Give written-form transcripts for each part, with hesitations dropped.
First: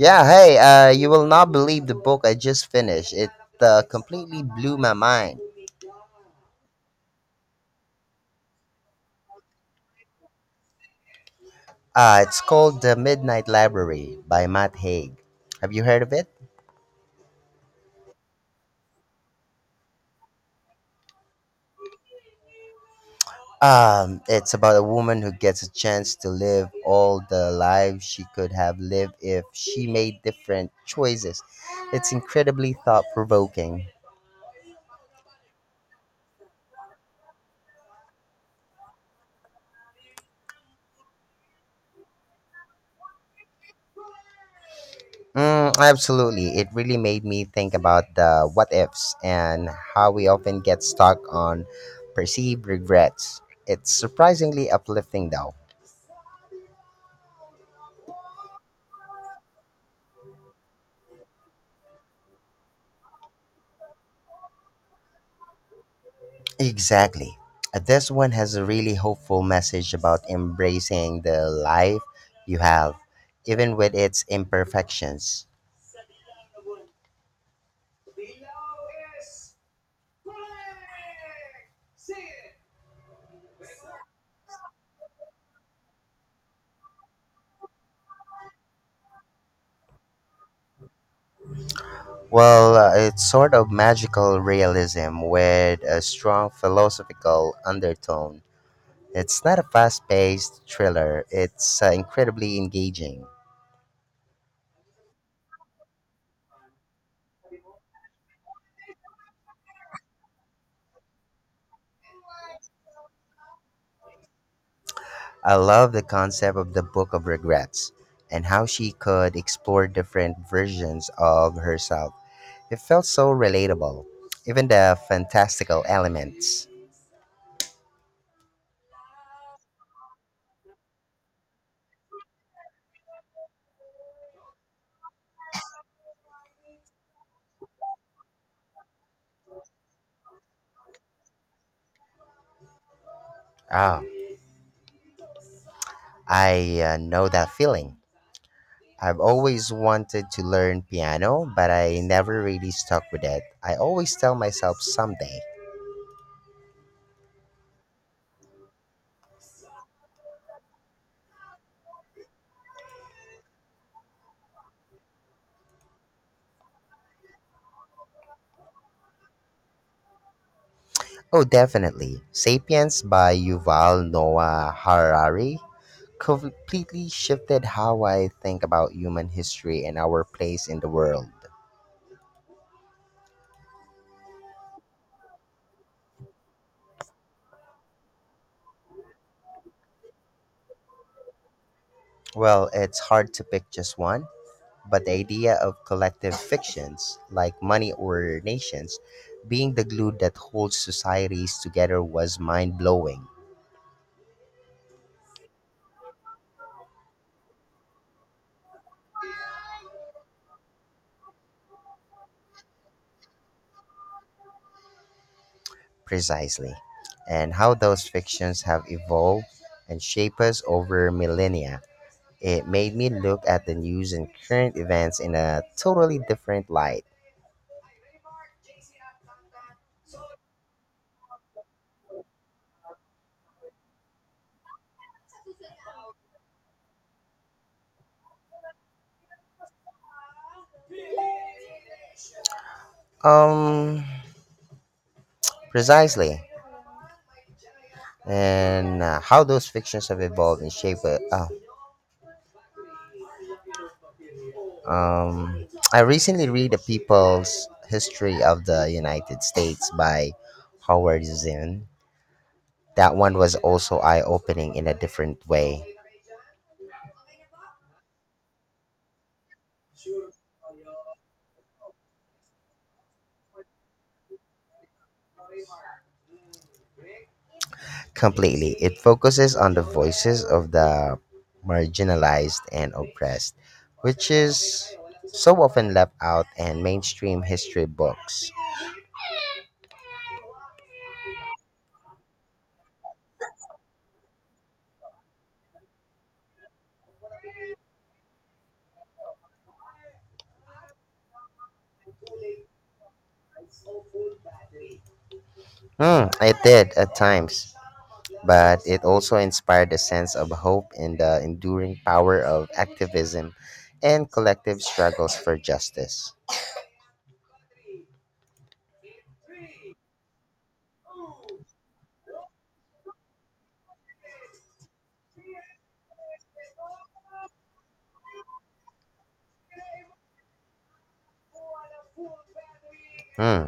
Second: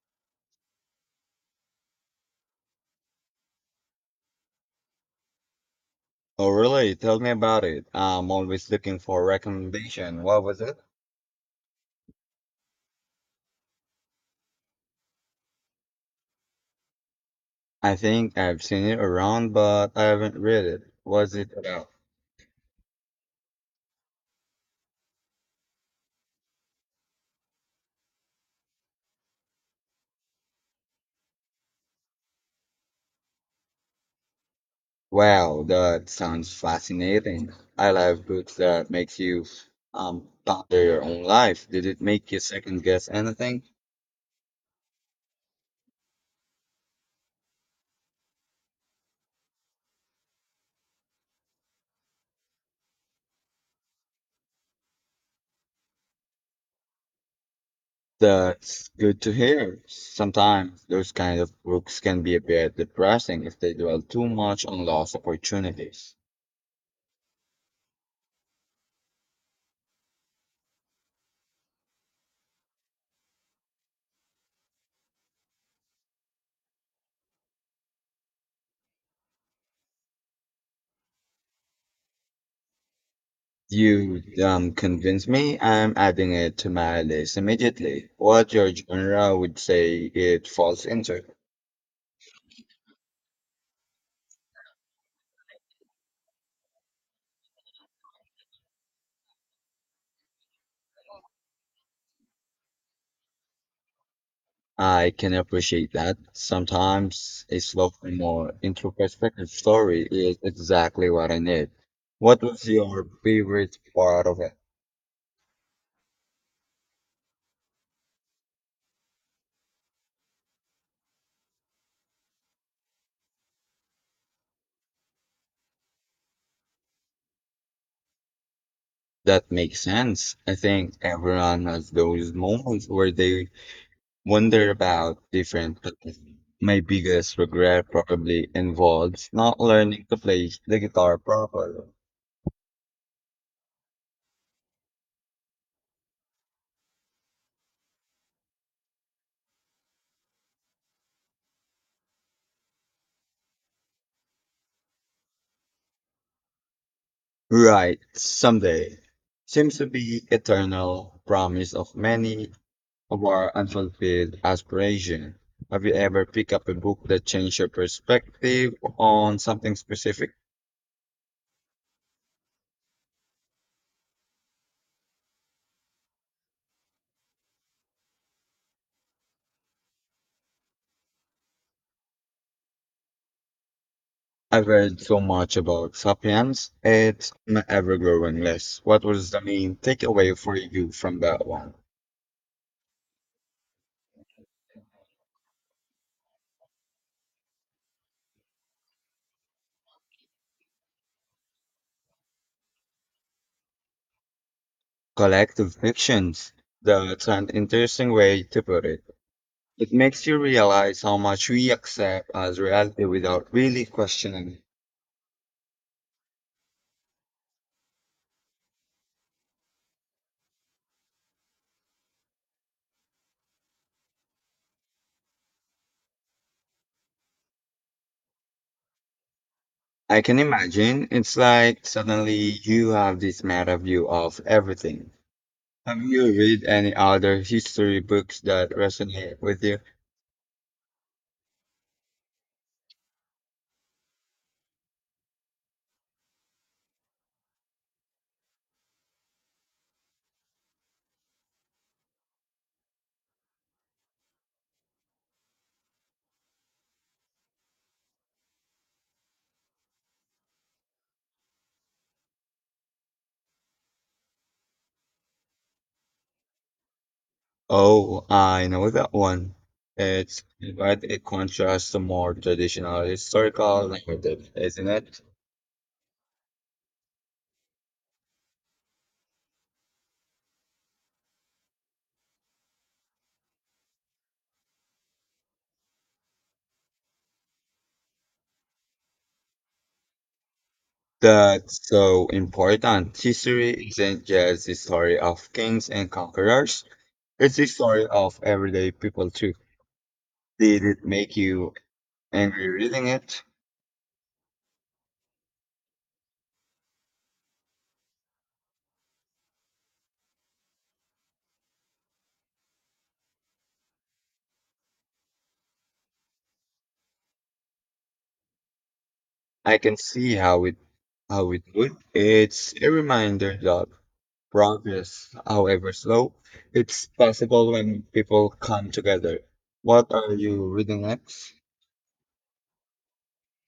Yeah, hey, you will not believe the book I just finished. It completely blew my mind. Oh, really? Tell me about it. I'm always looking for a recommendation. What was it? It's called The Midnight Library by Matt Haig. Have you heard of it? I think I've seen it around, but I haven't read it. Was it about? It's about a woman who gets a chance to live all the lives she could have lived if she made different choices. It's incredibly thought provoking. Wow, that sounds fascinating. I love books that makes you ponder your own life. Did it make you second guess anything? Mm, absolutely. It really made me think about the what ifs and how we often get stuck on perceived regrets. It's surprisingly uplifting, though. That's good to hear. Sometimes those kind of books can be a bit depressing if they dwell too much on lost opportunities. Exactly. This one has a really hopeful message about embracing the life you have, even with its imperfections. You convinced me. I'm adding it to my list immediately. What your genre would say it falls into. Well, it's sort of magical realism with a strong philosophical undertone. It's not a fast paced thriller, it's incredibly engaging. I can appreciate that. Sometimes a slow, more introspective story is exactly what I need. What was your favorite part of it? I love the concept of the Book of Regrets and how she could explore different versions of herself. It felt so relatable, even the fantastical elements. That makes sense. I think everyone has those moments where they wonder about different things. My biggest regret probably involves not learning to play the guitar properly. Ah, I know that feeling. I've always wanted to learn piano, but I never really stuck with it. I always tell myself someday. Right, someday. Seems to be eternal promise of many of our unfulfilled aspirations. Have you ever picked up a book that changed your perspective on something specific? Oh, definitely. Sapiens by Yuval Noah Harari completely shifted how I think about human history and our place in the world. I've read so much about Sapiens. It's an ever-growing list. What was the main takeaway for you from that one? Well, it's hard to pick just one, but the idea of collective fictions, like money or nations, being the glue that holds societies together was mind blowing. Collective fictions. That's an interesting way to put it. It makes you realize how much we accept as reality without really questioning it. Precisely. And how those fictions have evolved and shaped us over millennia. It made me look at the news and current events in a totally different light. I can imagine, it's like suddenly you have this meta view of everything. Have you read any other history books that resonate with you? Um, Precisely. And how those fictions have evolved and shaped it. Oh, um, I recently read The People's History of the United States by Howard Zinn. That one was also eye opening in a different way. Oh, I know that one. It's quite a contrast to more traditional historical narrative, isn't it? Completely. It focuses on the voices of the marginalized and oppressed, which is so often left out in mainstream history books. That's so important. History isn't just the story of kings and conquerors, it's the story of everyday people too. Did it make you angry reading it? Hmm, it did at times, but it also inspired a sense of hope in the enduring power of activism and collective struggles for justice. I can see how it would. It's a reminder that progress, however slow, it's possible when people come together. What are you reading next? Hmm,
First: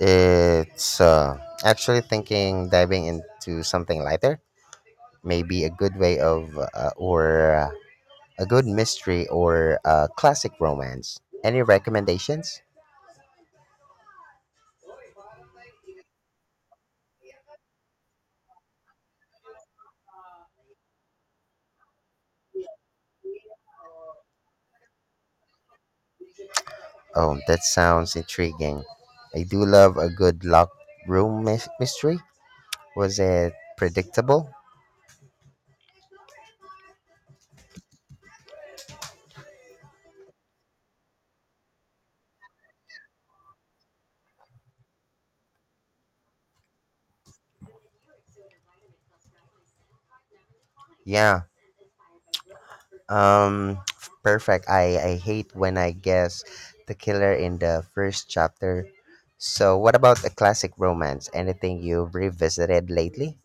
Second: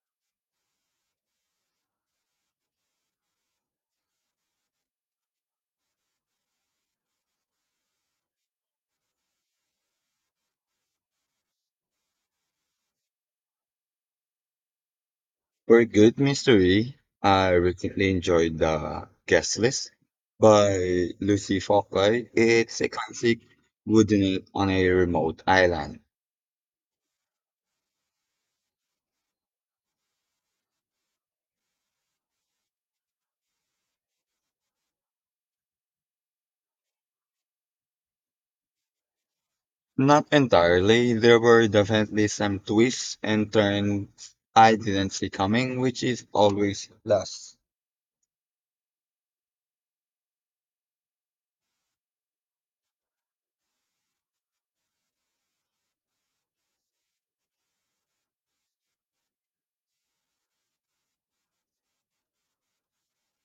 it's actually thinking diving into something lighter may be a good way of or a good mystery or a classic romance. Any recommendations? For Good Mystery, I recently enjoyed The Guest List by Lucy Focke. It's a classic wooden on a remote island. Oh, that sounds intriguing. I do love a good locked room mystery. Was it predictable? Not entirely, there were definitely some twists and turns I didn't see coming, which is always a plus. Yeah. Um Perfect. I hate when I guess the killer in the first chapter. So, what about a classic romance? Anything you've revisited lately?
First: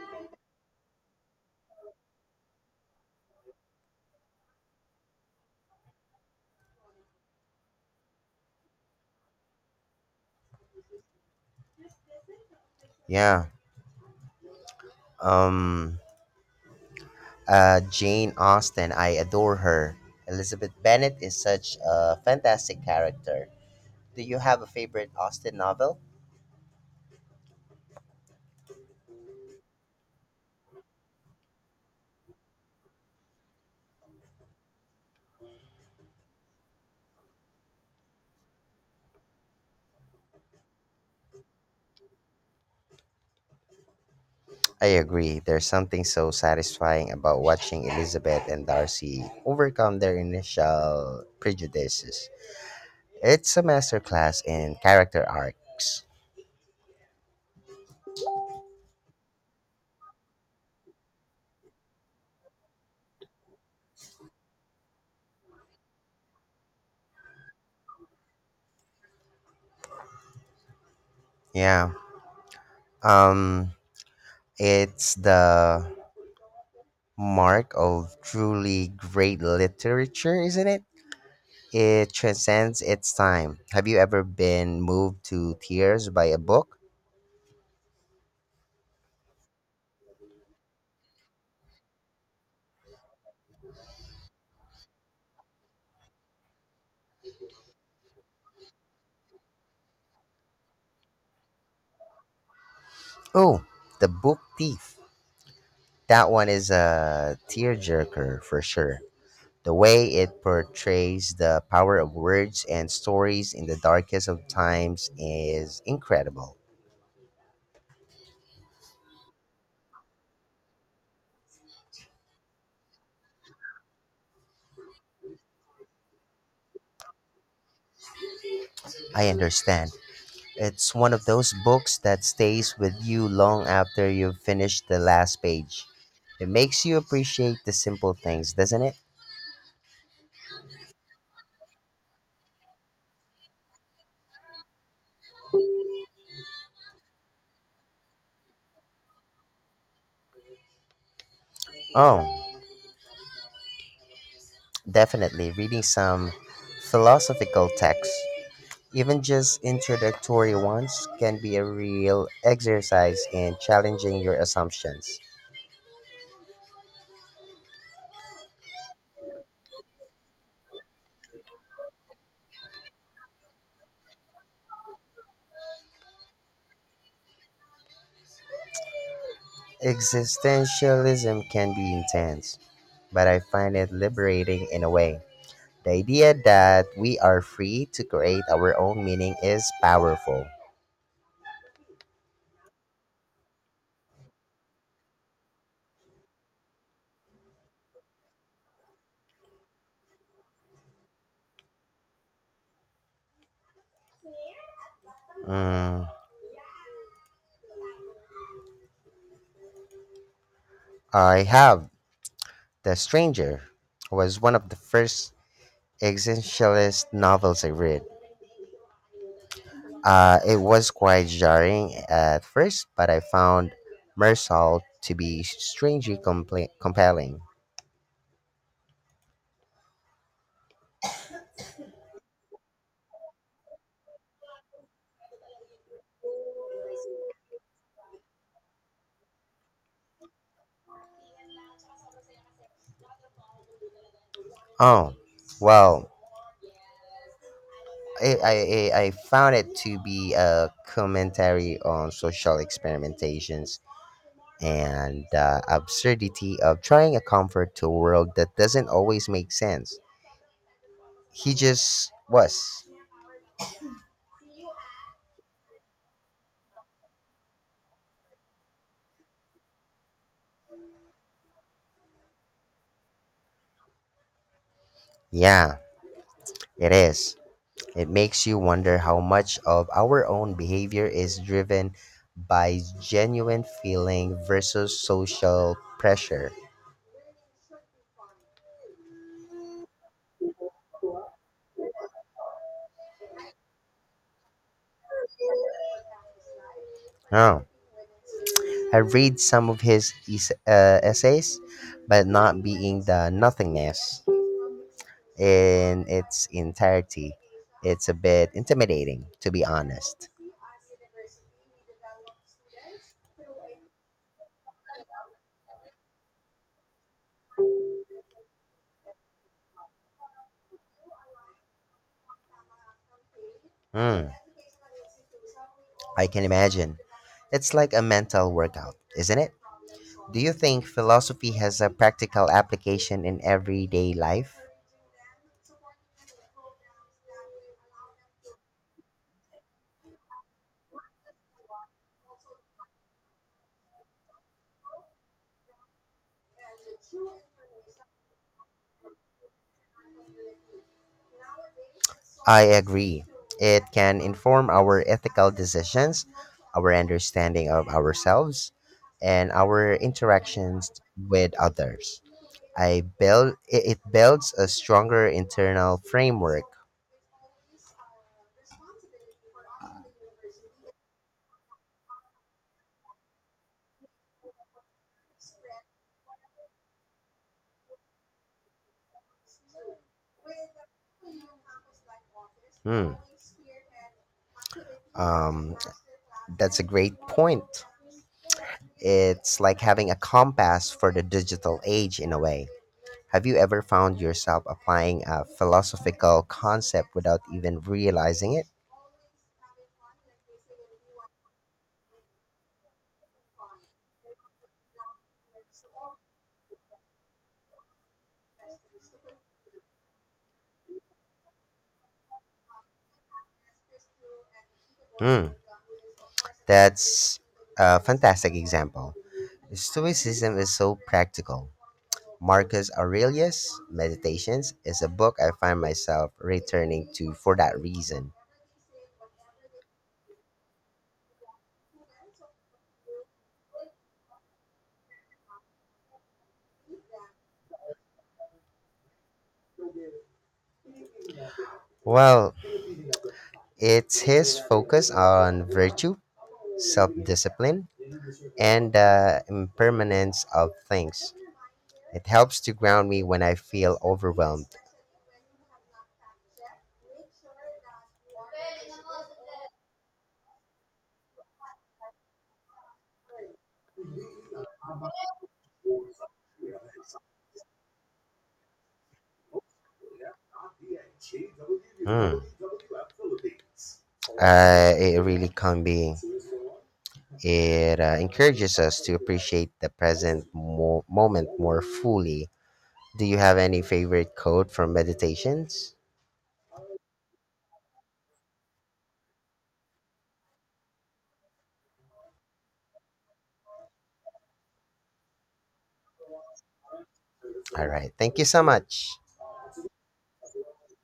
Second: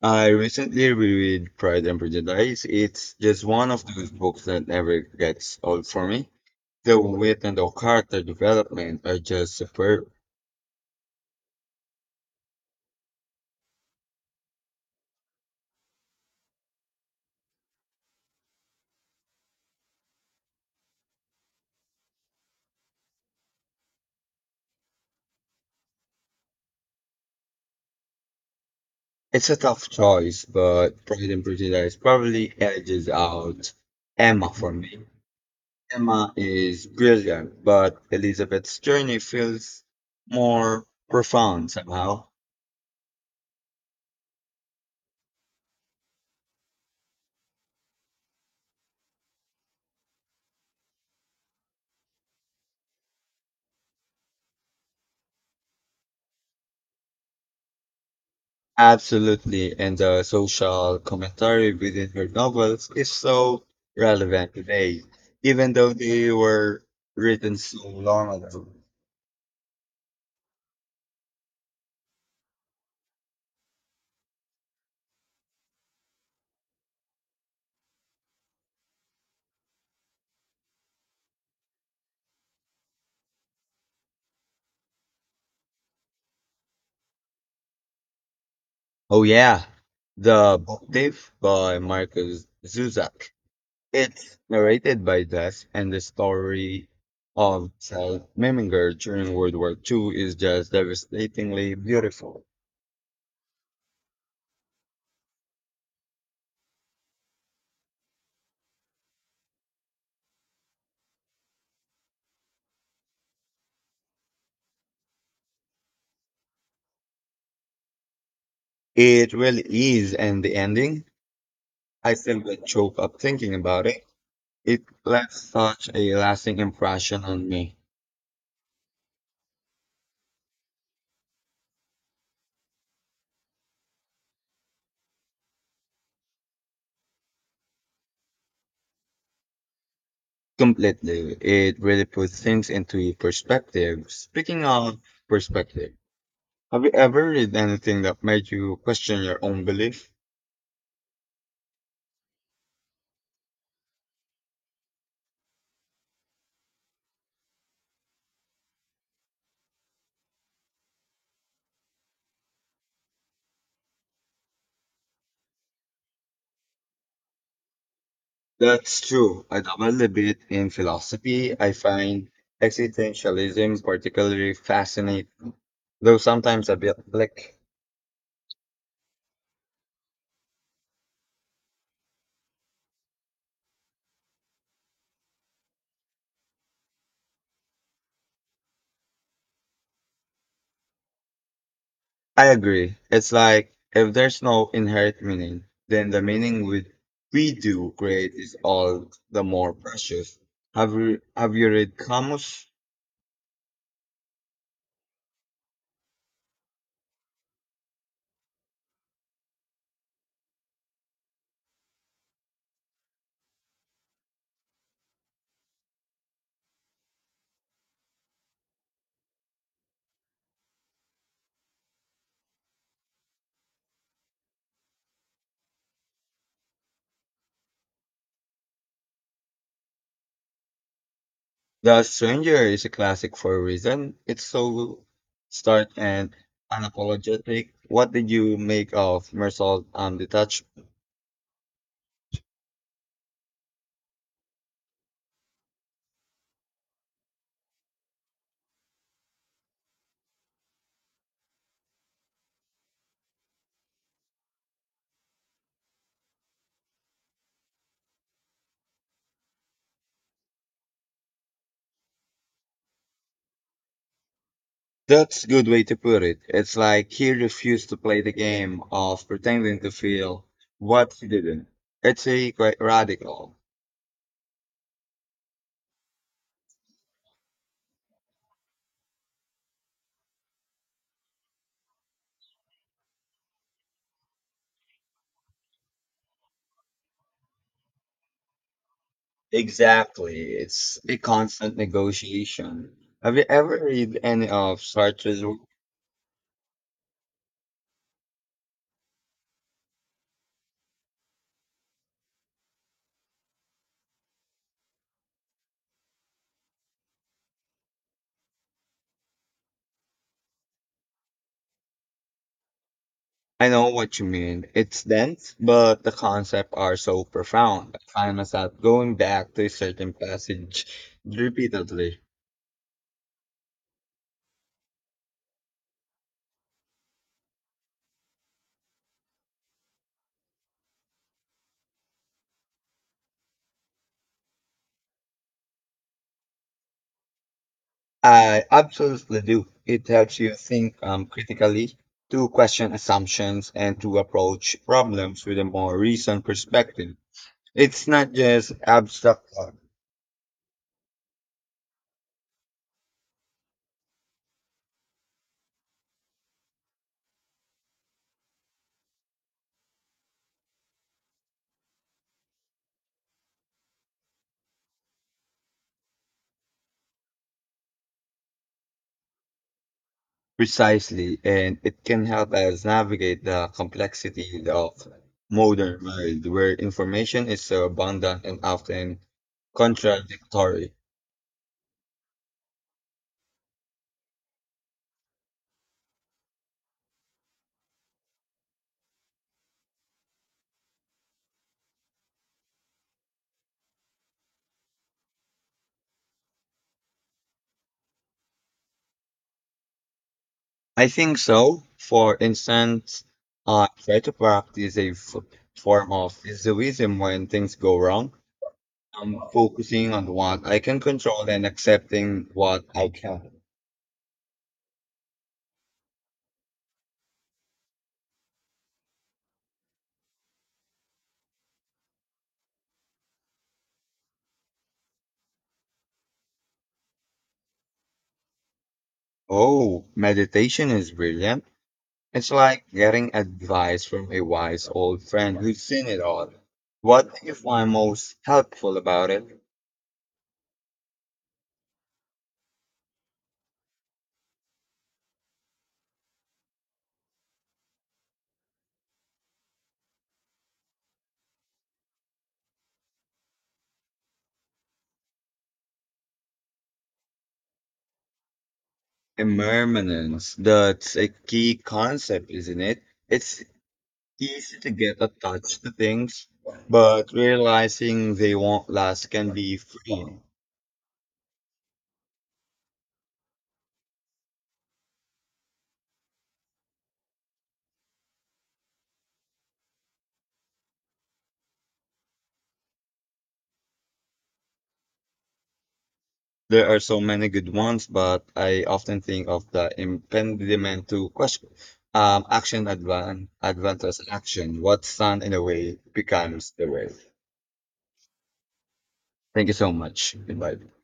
I recently reread Pride and Prejudice. It's just one of those books that never gets old for me. The wit and the character development are just superb. Yeah. Um Jane Austen, I adore her. Elizabeth Bennet is such a fantastic character. Do you have a favorite Austen novel? It's a tough choice, but Pride and Prejudice probably edges out Emma for me. Emma is brilliant, but Elizabeth's journey feels more profound somehow. I agree. There's something so satisfying about watching Elizabeth and Darcy overcome their initial prejudices. It's a masterclass in character arcs. Absolutely, and the social commentary within her novels is so relevant today, even though they were written so long ago. Yeah. Um it's the mark of truly great literature, isn't it? It transcends its time. Have you ever been moved to tears by a book? Oh yeah, The Book Thief by Marcus Zuzak. It's narrated by Des, and the story of South Meminger during World War II is just devastatingly beautiful. Oh, The Book Thief. That one is a tearjerker for sure. The way it portrays the power of words and stories in the darkest of times is incredible. It really is, and the ending, I still get choked up thinking about it. It left such a lasting impression on me. I understand. It's one of those books that stays with you long after you've finished the last page. It makes you appreciate the simple things, doesn't it? Completely. It really puts things into perspective. Speaking of perspective, have you ever read anything that made you question your own belief? Oh, definitely reading some philosophical texts, even just introductory ones, can be a real exercise in challenging your assumptions. That's true. I dabble a bit in philosophy. I find existentialism particularly fascinating, though sometimes a bit like, Existentialism can be intense, but I find it liberating in a way. The idea that we are free to create our own meaning is powerful. I agree. It's like if there's no inherent meaning, then the meaning we do create is all the more precious. Have you read Camus? Mm, I have. The Stranger was one of the first existentialist novels I read. It was quite jarring at first, but I found Mersal to be strangely compelling. The Stranger is a classic for a reason. It's so stark and unapologetic. What did you make of Marcel Detachment? Oh, well, I, I, I found it to be a commentary on social experimentations and the absurdity of trying a comfort to a world that doesn't always make sense. He just was. That's a good way to put it. It's like he refused to play the game of pretending to feel what he didn't. It's a quite radical. Yeah, it is. It makes you wonder how much of our own behavior is driven by genuine feeling versus social pressure. Exactly. It's a constant negotiation. Have you ever read any of Sartre's work? Oh, I read some of his essays, but not being the nothingness in its entirety. It's a bit intimidating, to be honest. I know what you mean. It's dense, but the concepts are so profound. I find myself going back to a certain passage repeatedly. Hmm, I can imagine. It's like a mental workout, isn't it? Do you think philosophy has a practical application in everyday life? I absolutely do. It helps you think, critically, to question assumptions, and to approach problems with a more recent perspective. It's not just abstract thought, I agree. It can inform our ethical decisions, our understanding of ourselves, and our interactions with others. I build it builds a stronger internal framework. precisely, and it can help us navigate the complexity of modern world where information is so abundant and often contradictory. Hmm. Um, that's a great point. It's like having a compass for the digital age in a way. Have you ever found yourself applying a philosophical concept without even realizing it? I think so. For instance, I try to practice a form of egoism when things go wrong. I'm focusing on what I can control and accepting what I can. Hmm. That's a fantastic example. Stoicism is so practical. Marcus Aurelius' Meditations is a book I find myself returning to for that reason. Oh, meditation is brilliant. It's like getting advice from a wise old friend who's seen it all. What do you find most helpful about it? Well, it's his focus on virtue, self discipline, and the impermanence of things. It helps to ground me when I feel overwhelmed. Impermanence. That's a key concept, isn't it? It's easy to get attached to things, but realizing they won't last can be freeing. Hmm. It really can be. It encourages us to appreciate the present moment more fully. Do you have any favorite quote from meditations? There are so many good ones, but I often think of the impediment to question. Action advances action. What stand in the way becomes the way. All right. Thank you so much. Thank you so much. Goodbye.